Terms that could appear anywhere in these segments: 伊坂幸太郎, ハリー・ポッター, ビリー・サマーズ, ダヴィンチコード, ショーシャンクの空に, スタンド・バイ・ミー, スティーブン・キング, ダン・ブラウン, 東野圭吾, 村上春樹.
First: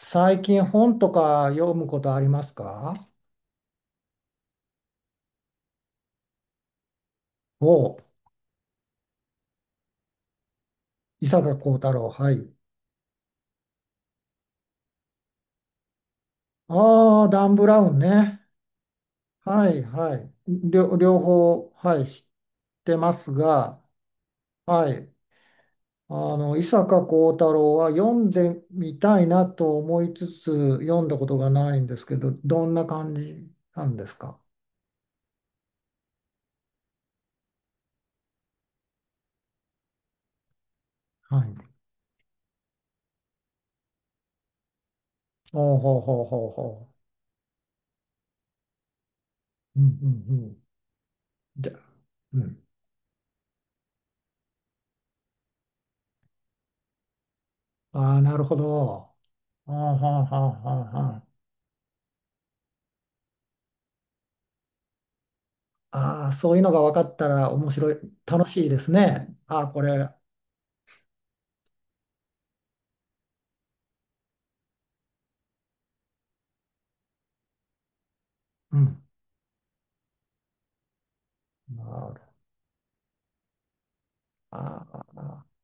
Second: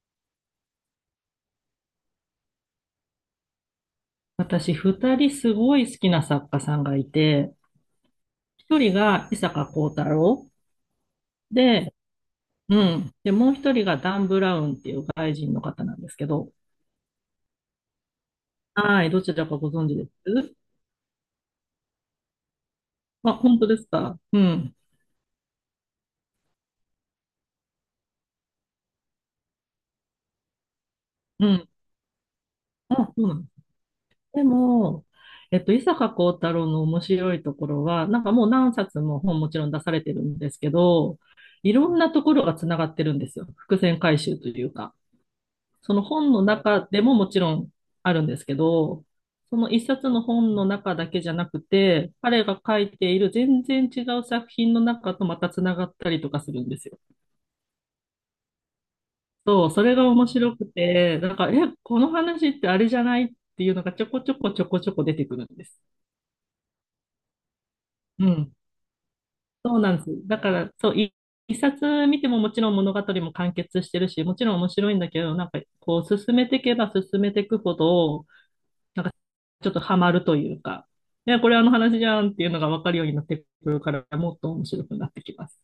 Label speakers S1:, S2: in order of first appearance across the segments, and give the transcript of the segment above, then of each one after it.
S1: 最近本とか読むことありますか？
S2: 私、二人すごい好きな作家さんがいて、
S1: おう、
S2: 一人が伊坂幸太郎
S1: 伊坂幸太
S2: で、
S1: 郎、はい。
S2: うん。で、もう一人がダン・ブラウンっていう外人の方なんですけど、
S1: ああ、ダン・ブラウンね。
S2: はい、どちらかご
S1: はい、
S2: 存知で
S1: はい。
S2: す
S1: 両方、はい、知ってます
S2: あ、本当で
S1: が、
S2: すか？うん。
S1: はい。伊坂幸太郎は読んでみたいなと思いつつ、読んだこと
S2: う
S1: が
S2: ん。
S1: ないんですけど、どんな
S2: あ、
S1: 感
S2: そうなんで
S1: じ
S2: す。
S1: なんですか？
S2: でも、伊坂幸太郎の面白いところは、なんかもう何冊も本もちろん出されてるんですけど、
S1: はい。
S2: いろんなところがつながってるんですよ。伏線回収というか。
S1: ほう
S2: そ
S1: ほう
S2: の
S1: ほう
S2: 本の
S1: ほう
S2: 中
S1: ほ
S2: でももちろんあるんですけど、その
S1: う。
S2: 一
S1: うん
S2: 冊の
S1: うんう
S2: 本
S1: ん。
S2: の中だけじゃなく
S1: で、
S2: て、
S1: う
S2: 彼が
S1: ん。
S2: 書いている全然違う作品の中とまたつながったりとかするんですよ。
S1: ああ、なるほど。
S2: そう、
S1: はあ
S2: それが
S1: はあ
S2: 面
S1: はあ
S2: 白く
S1: はあ
S2: て、
S1: は、
S2: なんか、え、この話ってあれじゃないっていうのがちょこちょこちょこちょこ出てくるんです。
S1: ああ、そういうのが分かったら面白い、
S2: う
S1: 楽
S2: ん。
S1: しいですね。ああ、
S2: そ
S1: こ
S2: うなんで
S1: れ、
S2: す。だから、そう、一冊見てももちろん物語も完結してるし、もちろん面白いんだけど、なんかこう進めていけば進めていくほど、
S1: うん。
S2: なんかちょっとハマるというか、いや、これあの
S1: な
S2: 話じゃ
S1: る
S2: んっていうのが分かるようになってくるから、もっと面白
S1: あ
S2: くなってき
S1: あ、
S2: ます。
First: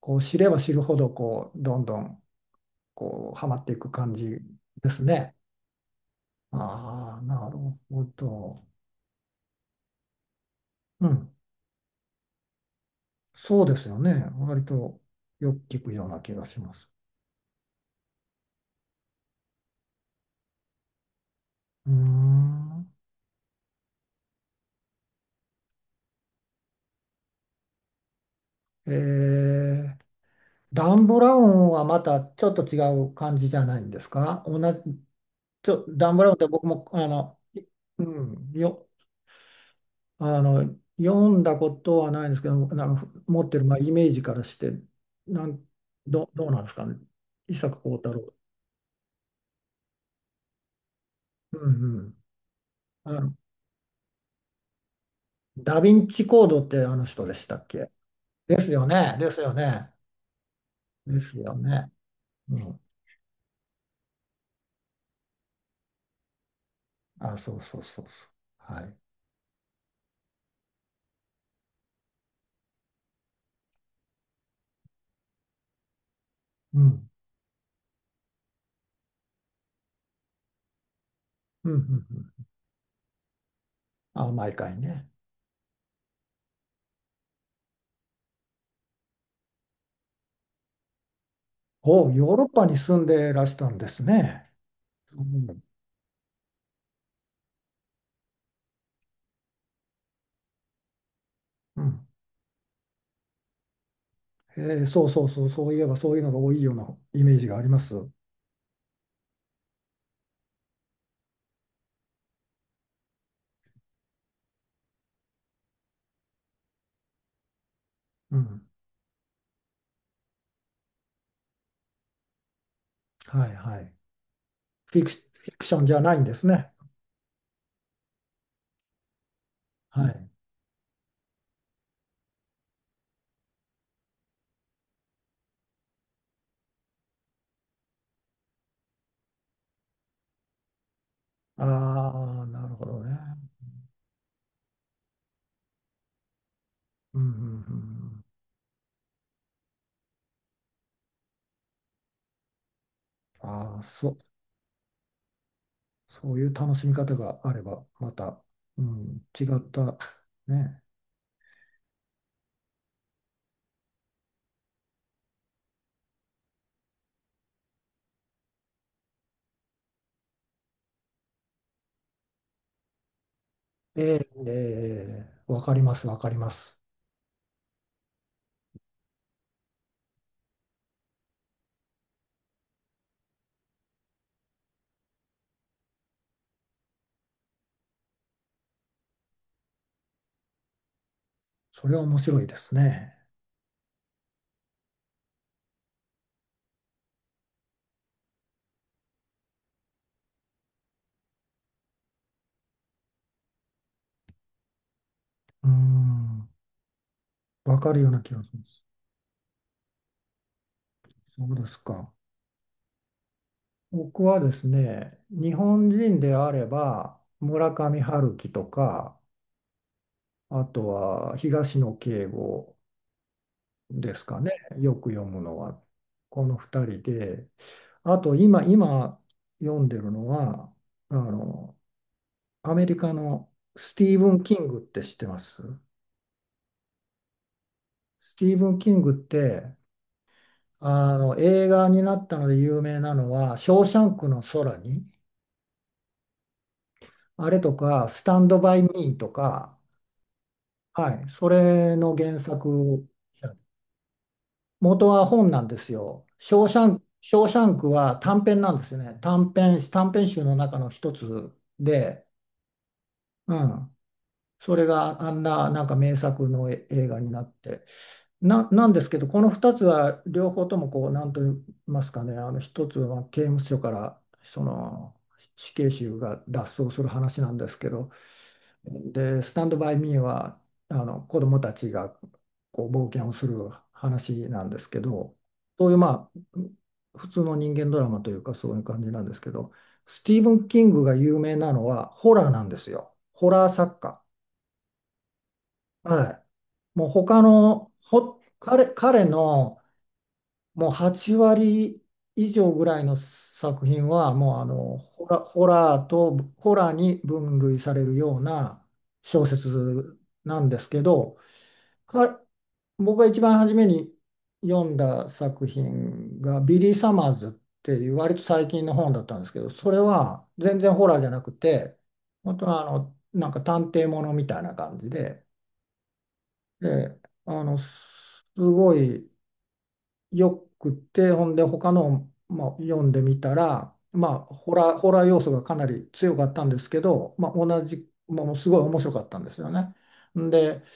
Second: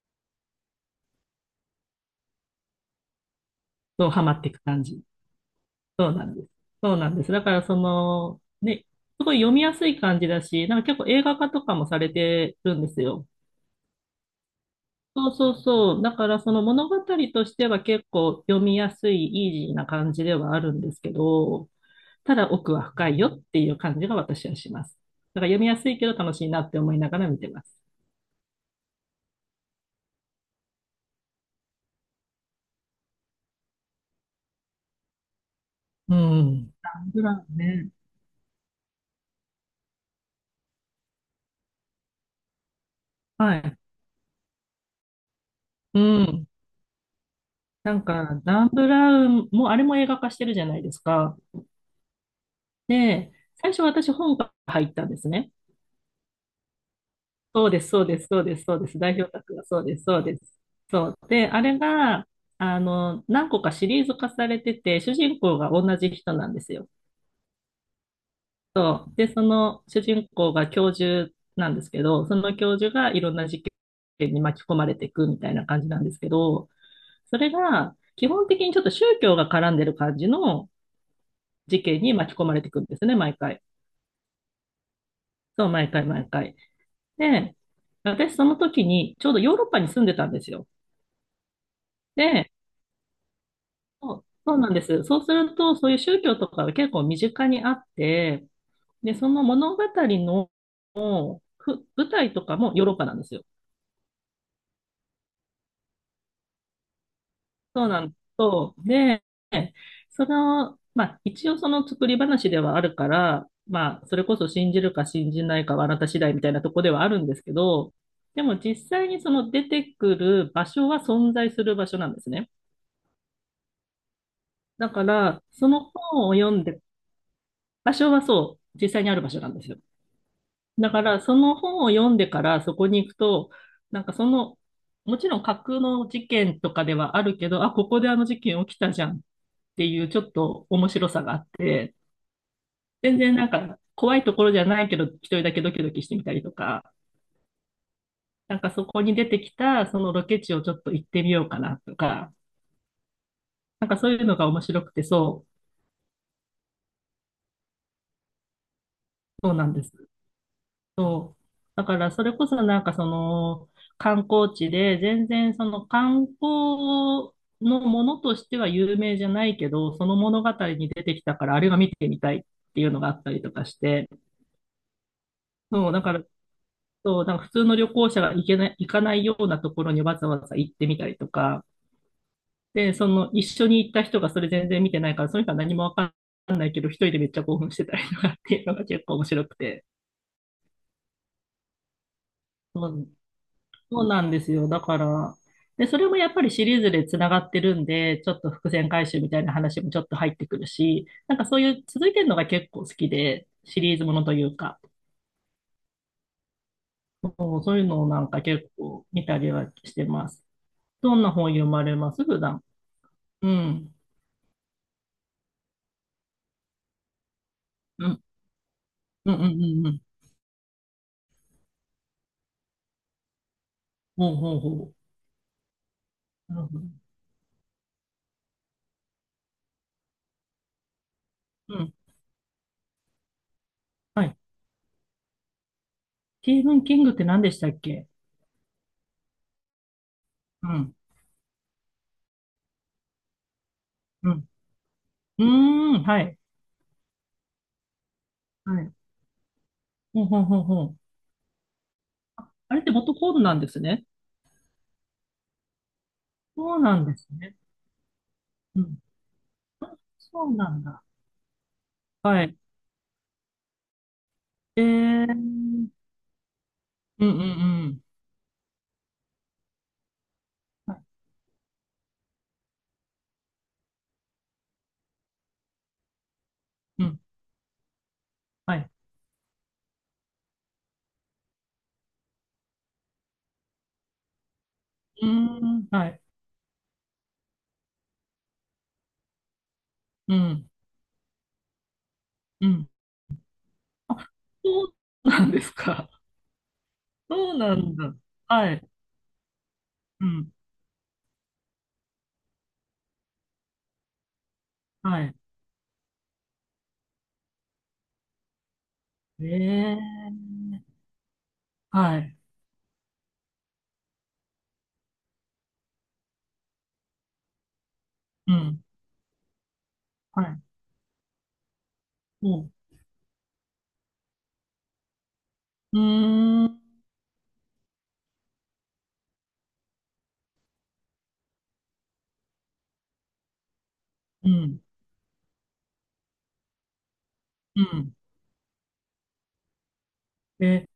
S1: こう知れば知るほど、こう、どんどん、こう、はまっていく
S2: そう、
S1: 感
S2: ハマ
S1: じ
S2: っていく感
S1: で
S2: じ。
S1: すね。
S2: そうなんです。そうなん
S1: ああ、
S2: です。だ
S1: な
S2: か
S1: る
S2: らそ
S1: ほ
S2: の、
S1: ど。
S2: ね、すごい読みやすい感じだし、なんか結
S1: う
S2: 構映
S1: ん。
S2: 画化とかもされてるんですよ。
S1: そうですよね。割と
S2: そうそ
S1: よく
S2: う
S1: 聞く
S2: そう。
S1: よう
S2: だ
S1: な
S2: か
S1: 気
S2: ら
S1: が
S2: そ
S1: し
S2: の
S1: ま
S2: 物
S1: す。
S2: 語としては結構読みやすい、イージーな感じではあるんですけど、
S1: うー
S2: ただ奥は
S1: ん。
S2: 深いよっていう感じが私はします。だから読みやすいけど楽しいなって思いながら見てます。
S1: えー、ダン・ブラウンはまたちょっと違う感じじゃないんですか？同じ、ダ
S2: う
S1: ン・ブラウンって僕
S2: ん。
S1: も、
S2: ダ
S1: あ
S2: ン・ブラ
S1: の、
S2: ウンね。
S1: うん、よ、あの、読んだことはないんですけど、なんか持っ
S2: は
S1: てる、ま
S2: い。
S1: あ、イメージからして、なん、
S2: う
S1: ど、
S2: ん。
S1: どうなんですかね。伊坂
S2: な
S1: 幸
S2: ん
S1: 太郎。
S2: か、ダン・ブラウンも、あれも映画化してるじゃないですか。
S1: うんうん。あ
S2: で、
S1: の、
S2: 最初私本から入ったんですね。
S1: ダヴィンチコードってあの人でしたっ
S2: そうです、
S1: け？
S2: そうです、そうで
S1: で
S2: す、
S1: す
S2: そう
S1: よ
S2: です。代
S1: ね。で
S2: 表
S1: すよ
S2: 作がそう
S1: ね。
S2: です、そうです。そう。
S1: です
S2: で、
S1: よ
S2: あれ
S1: ね。
S2: が、
S1: うん。
S2: あの、何個かシリーズ化されてて、主人公が同じ人なんですよ。
S1: あ、そうそうそうそう。はい。
S2: そう。で、その主人公が教授なんですけど、その教授がいろんな事件に巻き込まれていくみたいな感じなんですけど、
S1: うん。
S2: それが、基本的にちょっと宗教が絡んでる感じの
S1: うんうんう
S2: 事件
S1: ん。
S2: に巻き込まれていくんですね、毎回。
S1: あ、毎回ね。
S2: そう、毎回毎回。で、私その時にちょうどヨーロッパに住んでたんですよ。
S1: お、ヨーロッ
S2: で、
S1: パに住んでらしたんです
S2: そう
S1: ね。
S2: そうなんです。そ
S1: う
S2: うする
S1: ん。
S2: と、そういう宗教とかが結構身近にあって、で、その物語の
S1: う
S2: ふ
S1: ん。
S2: 舞台とかもヨーロッパなんですよ。
S1: そうそうそう、そういえばそういうのが多いようなイメージがありま
S2: そう
S1: す。
S2: なん
S1: う
S2: です。そう。で、その、まあ、一応その作り話ではあるから、まあ、それこそ信じるか信じないかはあなた次第みたいなとこではあるんですけど、
S1: ん。
S2: でも実際にその出てくる場所は存在する場所なんですね。
S1: はいはい。
S2: だから、
S1: フィク
S2: そ
S1: ショ
S2: の
S1: ンじゃないん
S2: 本を
S1: です
S2: 読ん
S1: ね。
S2: で、場所はそう、実際にある場所なんですよ。
S1: はい。
S2: だから、その本を読んでからそこに行くと、なんかその、もちろん架空の事件とかではあるけど、あ、ここであの事件起きたじゃん、っていうちょっと面白さがあって、
S1: ああ、なるほどね。
S2: 全然なんか怖いところじゃないけど、一人だけドキドキしてみたりとか、
S1: うんうんうん。
S2: なんかそこに出てきたそのロケ地をちょっと行ってみようかなとか、
S1: ああ、
S2: なんかそ
S1: そ
S2: うい
S1: う、
S2: うのが面白くて、そ
S1: そういう楽しみ方があれば、また、うん、違
S2: う、そう
S1: っ
S2: なんです。
S1: た、ね。
S2: そう。だからそれこそなんかその観光地で全然その観光のものとしては有名じゃないけど、その物語に出てきたからあれが見てみたいっていうのがあったりとかし
S1: え
S2: て、
S1: え、ええわかり
S2: そう、
S1: ま
S2: だ
S1: す、
S2: か
S1: わ
S2: ら
S1: かります。
S2: そう、なんか普通の旅行者が行けない、行かないようなところにわざわざ行ってみたりとか、で、その一緒に行った人がそれ全然見てないから、その人は何もわかんないけど、一人でめっちゃ興奮してたりとかっていうのが結構面白くて。
S1: それは面白いです
S2: そう
S1: ね。
S2: そうなんですよ。だから、で、それもやっぱりシリーズでつながってるんで、ちょっと伏線回収みたいな話もちょっと入ってくるし、なんかそういう続いてるのが結構好きで、シリーズものというか、
S1: うん、
S2: そうそ
S1: わ
S2: ういう
S1: かる
S2: の
S1: よ
S2: を
S1: うな
S2: なん
S1: 気が
S2: か
S1: しま
S2: 結
S1: す。
S2: 構見たりはしてます。どんな
S1: そ
S2: 本
S1: う
S2: 読
S1: です
S2: まれ
S1: か。
S2: ます普段。うん。
S1: 僕はですね、日本人であれば、村上
S2: うん。
S1: 春樹とか、
S2: うんうんうんうん。
S1: あとは東野圭吾、です
S2: ほう
S1: かね、
S2: ほうほ
S1: よく読むのは、こ
S2: う。
S1: の
S2: なるほど。
S1: 2人で、あと今読んでるのは、あ
S2: う
S1: の、
S2: ん。
S1: アメリカのスティー
S2: は
S1: ブ
S2: い。
S1: ン・キングって知ってます？
S2: スティーブン・キングって何でしたっけ？
S1: スティーブン・キングって、
S2: うん。
S1: 映画になったので有名なのは、ショーシャンク
S2: う
S1: の
S2: ん。
S1: 空に、
S2: うーん。はい。
S1: あれとか、スタンド・バ
S2: は
S1: イ・ミ
S2: い。
S1: ーとか、
S2: ほうほうほうほう。
S1: はい、それの原
S2: あれって
S1: 作
S2: 元コードなんですね。
S1: 元は本なんですよ。ショー
S2: そ
S1: シ
S2: う
S1: ャ
S2: な
S1: ン
S2: ん
S1: ク、
S2: です
S1: ショー
S2: ね。
S1: シャンクは短編なん
S2: う
S1: ですよ
S2: ん。
S1: ね。短編集
S2: そう
S1: の
S2: な
S1: 中
S2: ん
S1: の
S2: だ。
S1: 一つで、
S2: はい。
S1: うん。そ
S2: え
S1: れが
S2: ー。
S1: あ
S2: う
S1: んな、なん
S2: ん
S1: か名作の映画
S2: う
S1: に
S2: ん
S1: なって。
S2: うん。
S1: なんですけど、この二つは両方とも
S2: は
S1: こう、
S2: い。
S1: なんと言いますかね、あの一つは刑務所から、死刑囚が脱走す
S2: う
S1: る
S2: ん。
S1: 話なんですけど、
S2: はい。
S1: で、スタンドバイミーはあの子どもたちがこう冒険をする話なんですけ
S2: うー
S1: ど、
S2: ん。
S1: そういう
S2: はい。
S1: まあ普通の人間ドラマというかそういう感じなんですけど、ステ
S2: う
S1: ィーブン・
S2: ん。
S1: キングが有名なのはホラーな
S2: う
S1: んで
S2: ん。
S1: すよ。ホラー作家。
S2: あ、そうなんですか。
S1: はい。もう他
S2: そうな
S1: の
S2: んだ。
S1: ほ
S2: は
S1: 彼、
S2: い。
S1: 彼の
S2: うん。
S1: もう8割以上ぐらいの作品はもう
S2: はい。
S1: ホラーとホラーに分類されるような小
S2: えー。
S1: 説なんですけど、
S2: はい。
S1: か僕が一番初めに読んだ作品がビリー・サマーズっていう割と
S2: う
S1: 最
S2: ん。
S1: 近の本だったんですけど、それ
S2: は
S1: は
S2: い。
S1: 全然ホラーじゃなくて、
S2: う
S1: 本当
S2: ん
S1: はなんか探偵ものみたいな感じで、
S2: うーん、
S1: で、すごいよくて、ほんで他の、まあ、読んでみたら、まあ、
S2: う
S1: ホ
S2: ん、
S1: ラー、ホラー要素がかなり強かったんですけど、まあ、
S2: う
S1: 同じ、
S2: ん。
S1: ものすごい面白かったんですよね。んで、
S2: え、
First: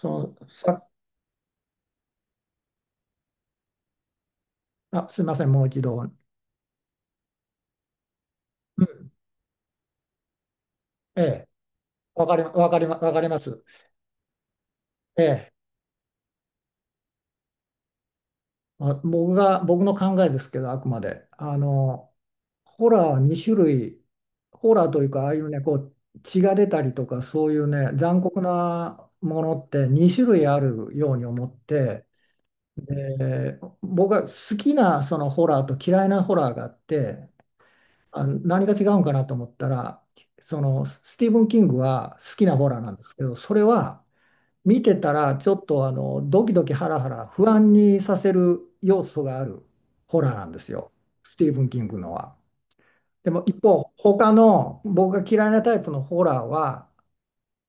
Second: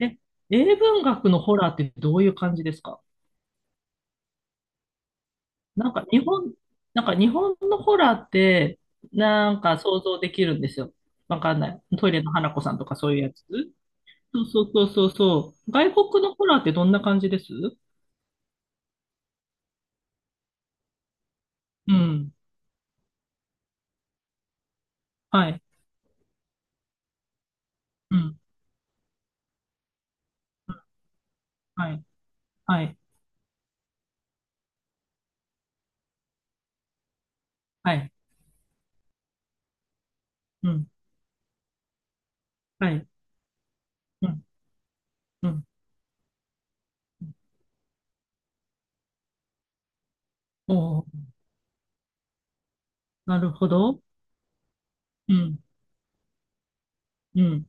S2: え、
S1: の、
S2: 英
S1: さ、
S2: 文学のホラーってどういう感じですか？
S1: あ、すいません、もう一
S2: なん
S1: 度。う
S2: か
S1: ん、
S2: 日本、なんか日本のホラーって、なんか想像できるんですよ。
S1: え
S2: わ
S1: え、
S2: かんない。トイレ
S1: わ
S2: の
S1: かり、
S2: 花子
S1: わ
S2: さん
S1: か
S2: と
S1: りま、
S2: かそ
S1: わ
S2: うい
S1: か
S2: う
S1: り
S2: や
S1: ま
S2: つ。
S1: す。
S2: そうそうそうそう
S1: え
S2: そ
S1: え、
S2: う。外国のホラーってどんな感じです
S1: まあ、僕の考えですけど、あくまで。
S2: うん。
S1: ホラーは2種類、ホラーというか、ああいう
S2: は
S1: ね、
S2: い。
S1: こう、血が出たりとか、そういうね、
S2: う
S1: 残
S2: ん。
S1: 酷なものって2種類あるように思っ
S2: はい。
S1: て、
S2: はい。
S1: で、僕が好きなそのホラーと嫌いなホラーがあって、
S2: はい。
S1: あ、何が違うんかなと思ったら、
S2: うん。
S1: スティーブン・キングは好きなホラーな
S2: は
S1: んで
S2: い。
S1: すけど、それは、
S2: うん。
S1: 見てたらち
S2: う
S1: ょっ
S2: ん。
S1: とドキドキハラハラ不安にさせる要素があるホラーなんです
S2: お
S1: よ、
S2: お、
S1: スティーブン・キングのは。で
S2: な
S1: も
S2: る
S1: 一
S2: ほ
S1: 方
S2: ど。
S1: 他の僕が
S2: う
S1: 嫌い
S2: ん。
S1: なタイプのホラーは、
S2: うん。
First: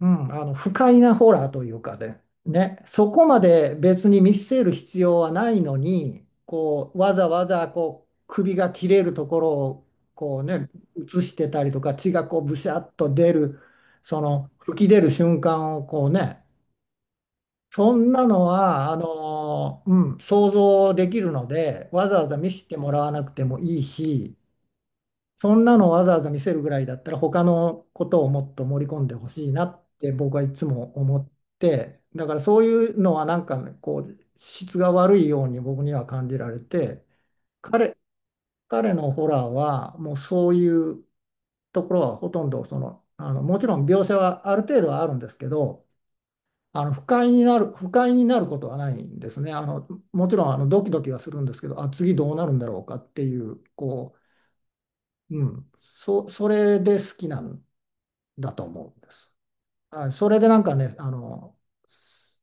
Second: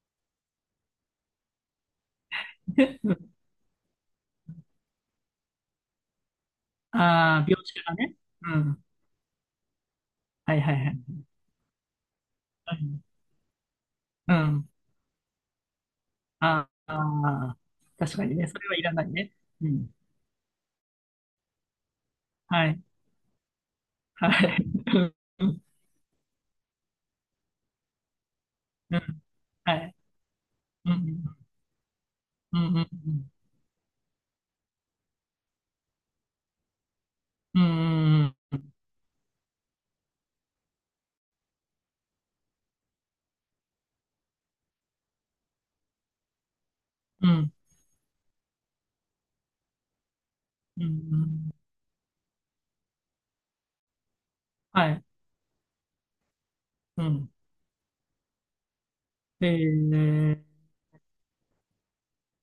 S1: 不快なホラーというかで、ね、そこま で別に見せる必要はないのにこうわざ
S2: あ
S1: わ
S2: あ、描
S1: ざ
S2: 写が
S1: こう
S2: ね。
S1: 首
S2: う
S1: が
S2: ん。
S1: 切れるところをこう、
S2: はい
S1: ね、
S2: はいはい。
S1: 映してたりとか血がこうブシ
S2: う
S1: ャッ
S2: ん。
S1: と出るそ
S2: う
S1: の
S2: ん
S1: 吹き出る瞬間をこうね、
S2: ああ、
S1: そん
S2: 確か
S1: な
S2: に
S1: の
S2: ね。それはい
S1: は、
S2: らないね。うん。
S1: 想像できるので、わざわざ見せ
S2: は
S1: て
S2: い。
S1: もらわなくてもいい
S2: は
S1: し、
S2: い。う
S1: そ
S2: ん。
S1: んなのわざわざ見せるぐらいだったら、他のことをもっと盛り
S2: う
S1: 込んで
S2: ん。
S1: ほしいな
S2: は
S1: っ
S2: い。
S1: て僕はいつ
S2: う
S1: も思っ
S2: ん。
S1: て、だから
S2: う
S1: そうい
S2: ん。う
S1: うのは
S2: ん。
S1: なんかね、こう、質が悪いように僕には感じられて、
S2: う
S1: 彼、
S2: ん。うん。
S1: 彼のホラーは、もうそういうところはほとんど、もちろん描写はある程度はあるんですけど、
S2: うん。
S1: 不快になることはないんですね。もちろん
S2: う
S1: ド
S2: ん。う
S1: キドキはするんです
S2: ん
S1: けど、あ、次どうなるんだろうかっていう、こ
S2: はい。
S1: う、それで
S2: う
S1: 好き
S2: ん。
S1: なんだと思うんです。
S2: え
S1: はい、そ
S2: ー、
S1: れでなんかね、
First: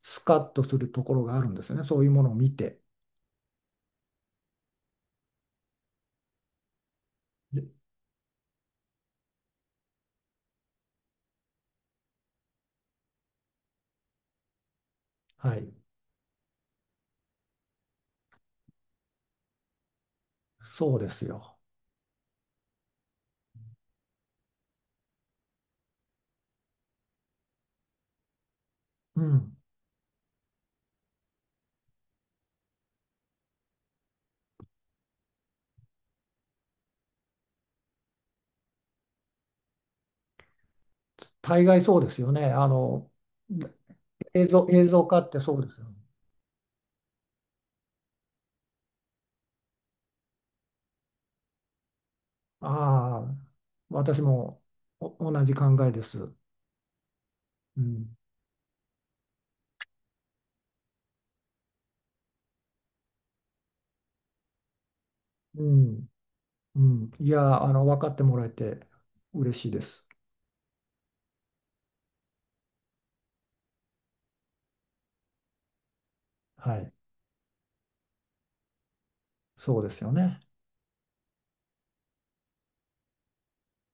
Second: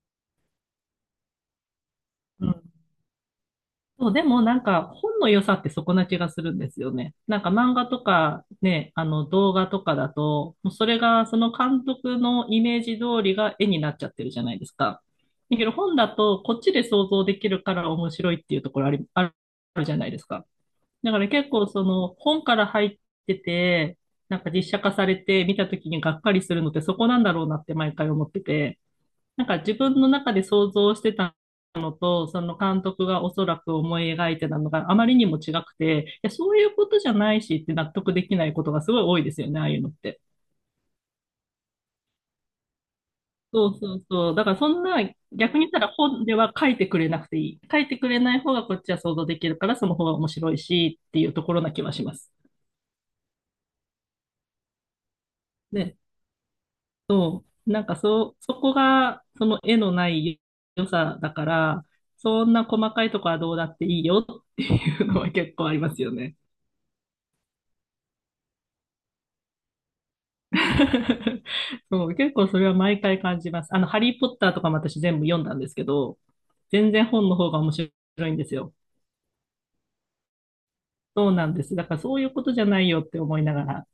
S1: スカッとするところがあるんですよね。そういうものを
S2: う
S1: 見
S2: ん。
S1: て。
S2: そう、でもなんか本の良さってそこな気がするんですよね。なんか
S1: で、
S2: 漫画とかね、あの動画とかだと、もうそれがその監督のイメージ通りが絵になっちゃってるじゃないですか。
S1: は
S2: だけ
S1: い、
S2: ど本だとこっちで想像できるから面白いっていうところあり、あるじゃないですか。
S1: そうで
S2: だか
S1: す
S2: ら結
S1: よ。
S2: 構その本から入ってて、なんか実写化されて見た時にがっかりするのってそこなんだろうなって毎回思ってて。
S1: う
S2: なん
S1: ん、
S2: か自分の中で想像してたのと、その監督がおそらく思い描いてたのがあまりにも違くて、いや、そういうことじゃないしって納得できないことがすごい多いですよね、ああいうのって。
S1: 大概そうですよね。
S2: そうそうそう。だ
S1: 映
S2: から
S1: 像、
S2: そん
S1: 映
S2: な、
S1: 像化ってそ
S2: 逆
S1: うで
S2: に言っ
S1: す
S2: た
S1: よ
S2: ら
S1: ね。
S2: 本では書いてくれなくていい。書いてくれない方がこっちは想像できるから、その方が面白いしっていうところな気はします。
S1: ああ、私も同じ考え
S2: ね、
S1: です。
S2: そう。
S1: う
S2: なんか
S1: ん。
S2: そう、そこがその絵のない良さだから、そんな細かいとこはどうだっていいよっていうのは結
S1: う
S2: 構あります
S1: ん
S2: よね。
S1: うん、いや、分かってもらえて嬉しいです。
S2: そう、結構それは毎回感じます。あの、ハリー・ポッターとかも私全部読んだんですけど、
S1: は
S2: 全
S1: い、
S2: 然本の方が面白いんですよ。
S1: そうですよね。
S2: そうなんです。だからそういうことじゃないよって思いながら